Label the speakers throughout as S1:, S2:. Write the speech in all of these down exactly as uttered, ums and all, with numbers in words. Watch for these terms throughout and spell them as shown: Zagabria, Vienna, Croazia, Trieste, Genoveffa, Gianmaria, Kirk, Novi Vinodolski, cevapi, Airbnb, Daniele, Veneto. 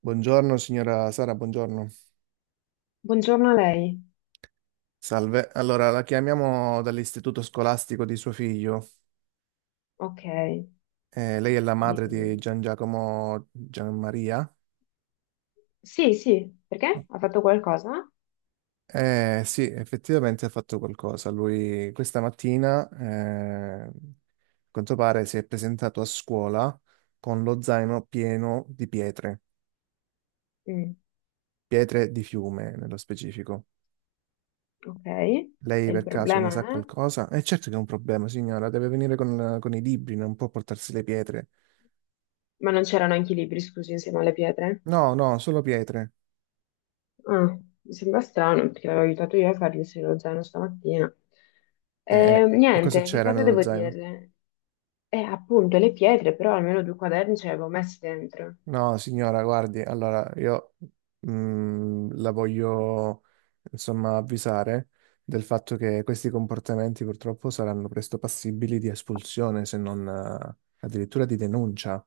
S1: Buongiorno signora Sara, buongiorno.
S2: Buongiorno a lei.
S1: Salve. Allora, la chiamiamo dall'istituto scolastico di suo figlio.
S2: Ok,
S1: Eh, lei è la madre di
S2: dimmi.
S1: Gian Giacomo Gianmaria?
S2: Sì, sì, perché? Ha fatto qualcosa?
S1: Eh, sì, effettivamente ha fatto qualcosa. Lui questa mattina, eh, a quanto pare, si è presentato a scuola con lo zaino pieno di pietre,
S2: Mm,
S1: pietre di fiume nello specifico.
S2: ok.
S1: Lei
S2: E il
S1: per caso ne sa
S2: problema è?
S1: qualcosa? Eh, certo che è un problema, signora, deve venire con, con i libri, non può portarsi le pietre.
S2: Ma non c'erano anche i libri, scusi, insieme alle pietre?
S1: No, no, solo pietre.
S2: Ah, mi sembra strano, perché l'avevo aiutato io a fargli il lo zaino stamattina.
S1: E,
S2: Eh,
S1: e- e cosa
S2: niente, che
S1: c'era
S2: cosa
S1: nello
S2: devo
S1: zaino?
S2: dirle? Eh, appunto, le pietre, però almeno due quaderni ce le avevo messe dentro.
S1: No, signora, guardi, allora io mm, la voglio insomma avvisare del fatto che questi comportamenti purtroppo saranno presto passibili di espulsione, se non eh, addirittura di denuncia.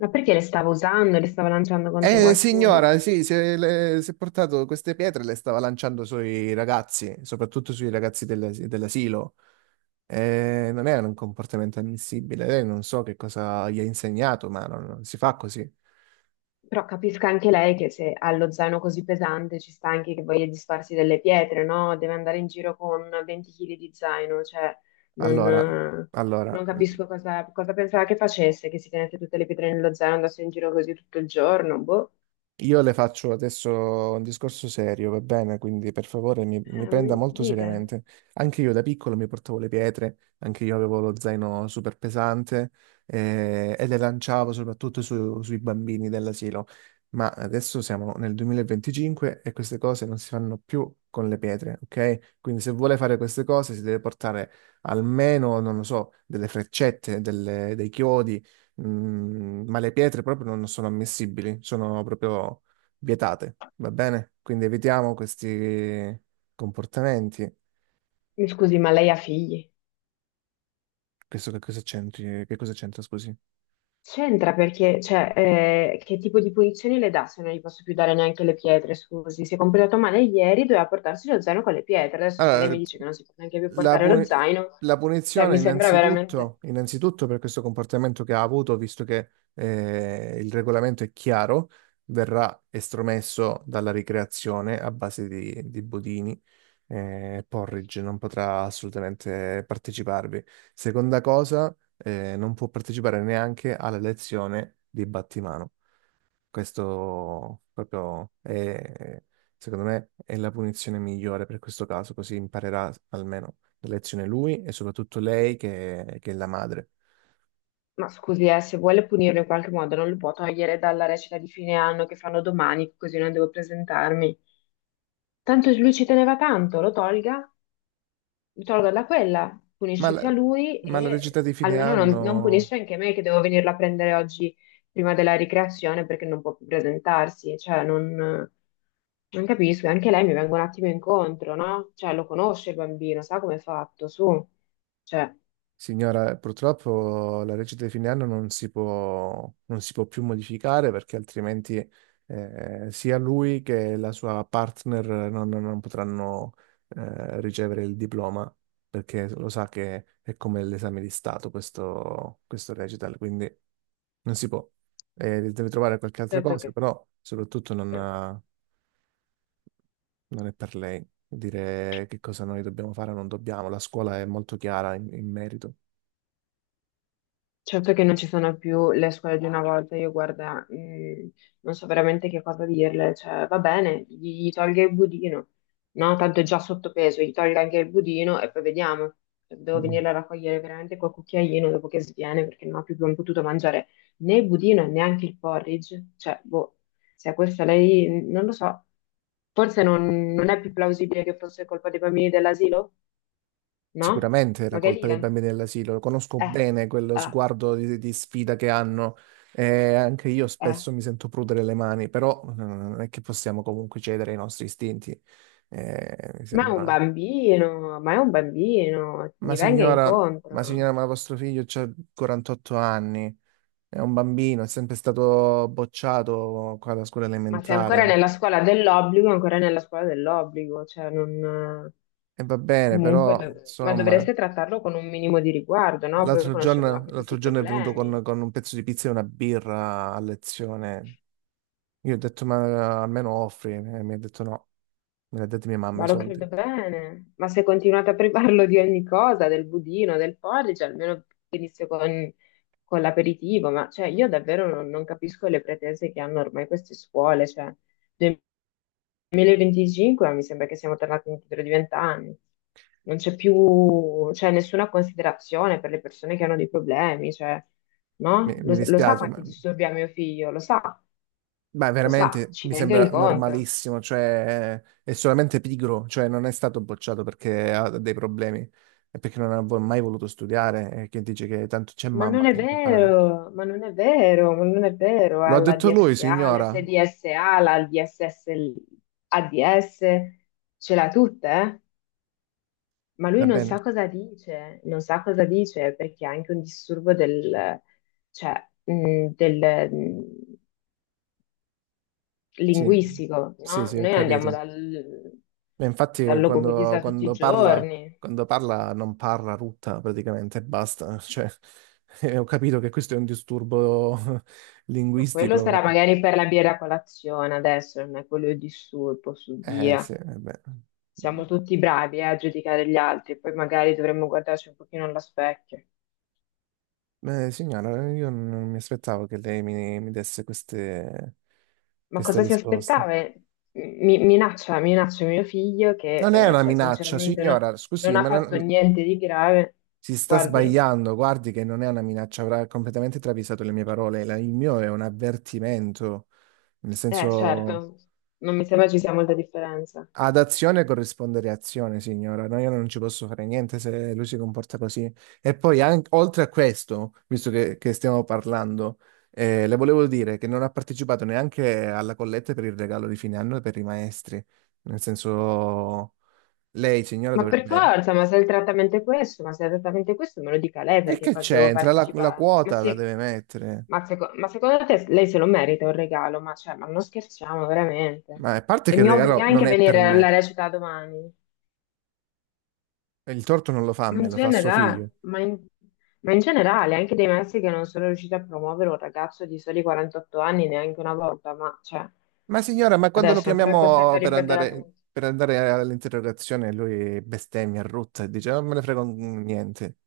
S2: Ma perché le stavo usando, le stavo lanciando contro
S1: Eh,
S2: qualcuno?
S1: signora, sì, si è, le- si è portato queste pietre, e le stava lanciando sui ragazzi, soprattutto sui ragazzi del- dell'asilo. Eh, non è un comportamento ammissibile. Lei non so che cosa gli ha insegnato, ma non, non si fa così.
S2: Però capisca anche lei che se ha lo zaino così pesante ci sta anche che voglia disfarsi delle pietre, no? Deve andare in giro con venti chili di zaino, cioè non,
S1: Allora,
S2: eh,
S1: allora,
S2: non capisco cosa, cosa pensava che facesse, che si tenesse tutte le pietre nello zaino e andasse in giro così tutto il giorno, boh.
S1: Io le faccio adesso un discorso serio, va bene? Quindi per favore mi, mi
S2: Eh, mi
S1: prenda molto
S2: dica.
S1: seriamente. Anche io da piccolo mi portavo le pietre, anche io avevo lo zaino super pesante eh, e le lanciavo soprattutto su- sui bambini dell'asilo. Ma adesso siamo nel duemilaventicinque e queste cose non si fanno più con le pietre, ok? Quindi se vuole fare queste cose si deve portare almeno, non lo so, delle freccette, delle- dei chiodi. Mm, ma le pietre proprio non sono ammissibili, sono proprio vietate, va bene? Quindi evitiamo questi comportamenti.
S2: Mi scusi, ma lei ha figli?
S1: Questo che cosa c'entri? Che cosa c'entra, scusi?
S2: C'entra perché, cioè, eh, che tipo di punizioni le dà se non gli posso più dare neanche le pietre, scusi. Si è comportato male ieri, doveva portarsi lo zaino con le pietre. Adesso se lei mi
S1: Allora,
S2: dice che non si può neanche più
S1: La,
S2: portare lo
S1: puni-
S2: zaino,
S1: la
S2: cioè,
S1: punizione
S2: mi sembra veramente.
S1: innanzitutto, innanzitutto per questo comportamento che ha avuto, visto che eh, il regolamento è chiaro, verrà estromesso dalla ricreazione a base di, di budini. Eh, Porridge non potrà assolutamente parteciparvi. Seconda cosa, eh, non può partecipare neanche alla lezione di battimano. Questo proprio è, secondo me, è la punizione migliore per questo caso, così imparerà almeno la lezione lui e soprattutto lei che, che è la madre.
S2: Ma scusi, eh, se vuole punirlo in qualche modo, non lo può togliere dalla recita di fine anno che fanno domani, così non devo presentarmi. Tanto lui ci teneva tanto, lo tolga tolgo da quella,
S1: Ma
S2: punisce
S1: la,
S2: sia lui
S1: ma la
S2: e
S1: recita di fine
S2: almeno non, non
S1: anno.
S2: punisce anche me che devo venirla a prendere oggi prima della ricreazione perché non può più presentarsi, cioè non, non capisco, e anche lei mi venga un attimo incontro, no? Cioè lo conosce il bambino, sa come è fatto, su, cioè,
S1: Signora, purtroppo la legge di fine anno non si può, non si può più modificare perché altrimenti eh, sia lui che la sua partner non, non potranno eh, ricevere il diploma perché lo sa che è come l'esame di Stato questo, questo recital, quindi non si può. Eh, deve trovare qualche altra
S2: certo.
S1: cosa, però soprattutto non, non è per lei dire che cosa noi dobbiamo fare o non dobbiamo. La scuola è molto chiara in in merito.
S2: Certo che non ci sono più le scuole di una volta, io guarda, mh, non so veramente che cosa dirle, cioè va bene, gli, gli tolga il budino, no? Tanto è già sottopeso, gli tolga anche il budino e poi vediamo. Cioè, devo
S1: Mm.
S2: venirla a raccogliere veramente col cucchiaino dopo che sviene perché non ho più potuto mangiare né il budino e neanche il porridge, cioè boh, se a questa lei, non lo so, forse non, non è più plausibile che fosse colpa dei bambini dell'asilo, no?
S1: Sicuramente è la colpa
S2: Magari la.
S1: dei bambini dell'asilo, lo conosco
S2: Eh,
S1: bene quello
S2: eh,
S1: sguardo di, di sfida che hanno e anche io
S2: eh.
S1: spesso mi sento prudere le mani, però eh, non è che possiamo comunque cedere ai nostri istinti. Eh, mi
S2: Ma è un
S1: sembra...
S2: bambino, ma è un bambino,
S1: Ma
S2: mi venga
S1: signora, ma
S2: incontro.
S1: signora, ma vostro figlio ha quarantotto anni, è un bambino, è sempre stato bocciato qua alla scuola
S2: Ma se è
S1: elementare,
S2: ancora
S1: no?
S2: nella scuola dell'obbligo, è ancora nella scuola dell'obbligo, cioè non.
S1: E va bene,
S2: Comunque,
S1: però
S2: dov- ma
S1: insomma,
S2: dovreste trattarlo con un minimo di riguardo, no? Poi
S1: l'altro
S2: conoscendo
S1: giorno,
S2: anche tutti
S1: l'altro
S2: i
S1: giorno è venuto con,
S2: problemi.
S1: con un pezzo di pizza e una birra a lezione. Io ho detto, ma almeno offri, e mi ha detto no, me l'ha detto mia mamma
S2: Ma
S1: i
S2: lo
S1: soldi.
S2: credo bene. Ma se continuate a privarlo di ogni cosa, del budino, del porridge, almeno venisse con, con, l'aperitivo. Ma cioè, io davvero non, non capisco le pretese che hanno ormai queste scuole, cioè. duemilaventicinque mi sembra che siamo tornati indietro di venti anni. Non c'è più, cioè, nessuna considerazione per le persone che hanno dei problemi, cioè,
S1: Mi,
S2: no? Lo,
S1: mi
S2: lo sa
S1: dispiace, ma,
S2: quanti disturbi ha mio figlio, lo sa,
S1: ma
S2: lo sa,
S1: veramente
S2: ci
S1: mi
S2: venga
S1: sembra
S2: incontro.
S1: normalissimo, cioè è solamente pigro, cioè non è stato bocciato perché ha dei problemi, è perché non ha vo- mai voluto studiare e che dice che tanto c'è
S2: Ma non
S1: mamma
S2: è
S1: che, che paga.
S2: vero, ma non è vero, ma non è vero,
S1: Lo
S2: ha
S1: ha
S2: la
S1: detto lui,
S2: D S A,
S1: signora.
S2: l'S D S A, la D S S, l'A D S, ce l'ha tutte, eh? Ma lui
S1: Va
S2: non
S1: bene,
S2: sa cosa dice, non sa cosa dice perché ha anche un disturbo del, cioè, mh, del, mh,
S1: sì,
S2: linguistico,
S1: sì,
S2: no?
S1: sì, ho
S2: Noi andiamo
S1: capito.
S2: dal,
S1: Beh, infatti,
S2: dal
S1: quando,
S2: logopedista tutti i
S1: quando parla,
S2: giorni,
S1: quando parla, non parla rutta praticamente, e basta. Cioè, eh, ho capito che questo è un disturbo
S2: ma quello
S1: linguistico, ma...
S2: sarà magari per la birra a colazione adesso, non è quello il disturbo su
S1: Eh sì,
S2: via.
S1: eh beh.
S2: Siamo tutti bravi, eh, a giudicare gli altri, poi magari dovremmo guardarci un pochino allo specchio.
S1: Beh, signora, io non mi aspettavo che lei mi, mi desse queste,
S2: Ma
S1: queste
S2: cosa si
S1: risposte.
S2: aspettava? Eh, Mi, minaccia, minaccia mio figlio che,
S1: Non è
S2: eh,
S1: una
S2: cioè,
S1: minaccia,
S2: sinceramente non,
S1: signora, scusi,
S2: non ha
S1: ma
S2: fatto
S1: non-
S2: niente di grave.
S1: si sta
S2: Guardi,
S1: sbagliando. Guardi che non è una minaccia, avrà completamente travisato le mie parole. La- Il mio è un avvertimento, nel
S2: eh,
S1: senso...
S2: certo, non mi sembra ci sia molta differenza.
S1: Ad azione corrisponde reazione, signora. No, io non ci posso fare niente se lui si comporta così. E poi, anche, oltre a questo, visto che, che stiamo parlando, eh, le volevo dire che non ha partecipato neanche alla colletta per il regalo di fine anno per i maestri. Nel senso, lei, signora,
S2: Ma per
S1: dovrebbe...
S2: forza, ma se il trattamento è questo, ma se il trattamento è questo, me lo dica lei
S1: E
S2: perché
S1: che
S2: cosa devo
S1: c'entra? La, la
S2: partecipare. Ma
S1: quota la
S2: sì,
S1: deve mettere.
S2: ma, seco- ma secondo te lei se lo merita un regalo? Ma, cioè, ma non scherziamo veramente.
S1: Ma a parte
S2: E
S1: che il
S2: mi
S1: regalo
S2: obbliga anche
S1: non
S2: a
S1: è per
S2: venire alla
S1: me,
S2: recita domani.
S1: il torto non lo fa a
S2: Ma
S1: me,
S2: in
S1: lo fa a suo figlio.
S2: genera- ma in- ma in generale, anche dei Messi che non sono riusciti a promuovere un ragazzo di soli quarantotto anni neanche una volta, ma cioè,
S1: Ma signora, ma quando lo
S2: adesso ancora è costretto
S1: chiamiamo
S2: a
S1: per
S2: ripetere la.
S1: andare, per andare all'interrogazione, lui bestemmia, rutta e dice: "Oh, non me ne frega un- niente."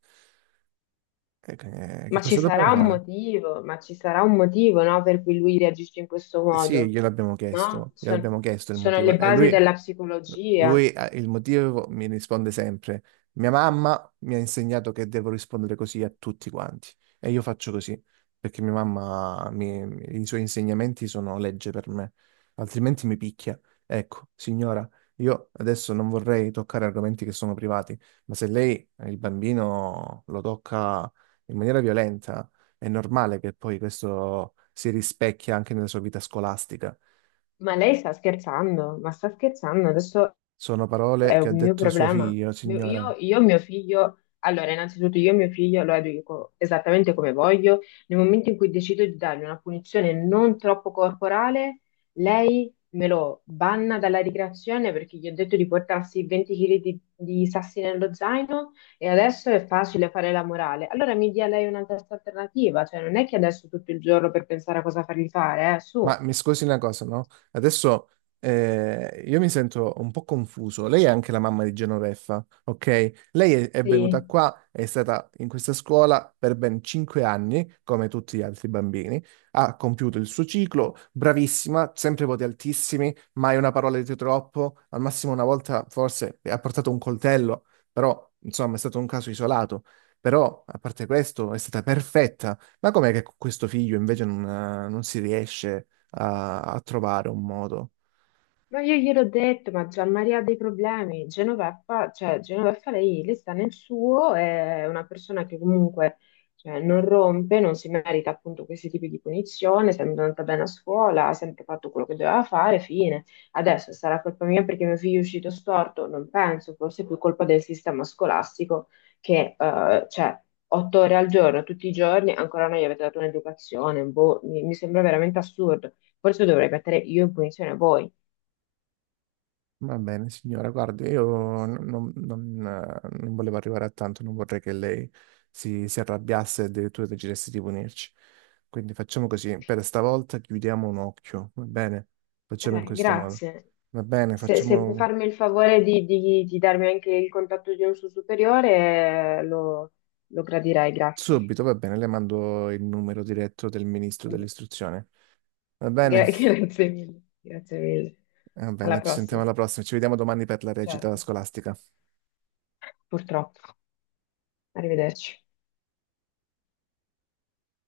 S1: E che che
S2: Ma ci
S1: cosa dobbiamo
S2: sarà un
S1: fare?
S2: motivo, ma ci sarà un motivo, no, per cui lui reagisce in questo
S1: Sì,
S2: modo,
S1: gliel'abbiamo
S2: no?
S1: chiesto, gliel'abbiamo
S2: Sono,
S1: chiesto il
S2: sono
S1: motivo.
S2: le
S1: E
S2: basi
S1: lui.
S2: della psicologia.
S1: Lui, eh, il motivo mi risponde sempre: mia mamma mi ha insegnato che devo rispondere così a tutti quanti e io faccio così perché mia mamma, mi- i suoi insegnamenti sono legge per me, altrimenti mi picchia. Ecco, signora, io adesso non vorrei toccare argomenti che sono privati, ma se lei, eh, il bambino, lo tocca in maniera violenta, è normale che poi questo si rispecchia anche nella sua vita scolastica.
S2: Ma lei sta scherzando, ma sta scherzando. Adesso
S1: Sono
S2: è
S1: parole che ha
S2: un mio
S1: detto suo
S2: problema.
S1: figlio,
S2: Mio-
S1: signora.
S2: Io, io, mio figlio, allora, innanzitutto io mio figlio lo educo esattamente come voglio. Nel momento in cui decido di dargli una punizione non troppo corporale, lei me lo banna dalla ricreazione perché gli ho detto di portarsi venti chili di, di sassi nello zaino e adesso è facile fare la morale. Allora mi dia lei una testa alternativa, cioè non è che adesso tutto il giorno per pensare a cosa fargli fare, eh, su.
S1: Ma mi scusi una cosa, no? Adesso eh, io mi sento un po' confuso. Lei è anche la mamma di Genoveffa, ok? Lei è, è
S2: Sì.
S1: venuta qua, è stata in questa scuola per ben cinque anni, come tutti gli altri bambini. Ha compiuto il suo ciclo, bravissima, sempre voti altissimi, mai una parola di troppo. Al massimo una volta forse ha portato un coltello, però insomma è stato un caso isolato. Però, a parte questo, è stata perfetta. Ma com'è che con questo figlio invece non, eh, non si riesce a, a trovare un modo.
S2: Ma io gliel'ho detto, ma Gianmaria ha dei problemi. Genoveffa, cioè, Genoveffa lei, lei sta nel suo, è una persona che comunque cioè, non rompe, non si merita appunto questi tipi di punizione, è sempre andata bene a scuola, ha sempre fatto quello che doveva fare, fine. Adesso sarà colpa mia perché mio figlio è uscito storto? Non penso, forse è più colpa del sistema scolastico che, eh, cioè, otto ore al giorno, tutti i giorni, ancora non gli avete dato un'educazione, boh, mi mi sembra veramente assurdo. Forse dovrei mettere io in punizione voi.
S1: Va bene, signora, guardi, io non, non- eh, non volevo arrivare a tanto, non vorrei che lei si, si arrabbiasse e addirittura decidesse di punirci. Quindi facciamo così, per stavolta chiudiamo un occhio, va bene? Facciamo in
S2: Eh,
S1: questo modo.
S2: grazie.
S1: Va bene,
S2: Se, se può
S1: facciamo
S2: farmi il favore di, di- di darmi anche il contatto di un suo superiore, eh, lo, lo gradirei, grazie.
S1: subito, va bene, le mando il numero diretto del ministro dell'istruzione. Va bene?
S2: Gra- grazie mille, grazie mille.
S1: Va
S2: Alla
S1: bene, ci sentiamo
S2: prossima.
S1: alla prossima, ci vediamo domani per la recita
S2: Certo.
S1: scolastica.
S2: Purtroppo. Arrivederci.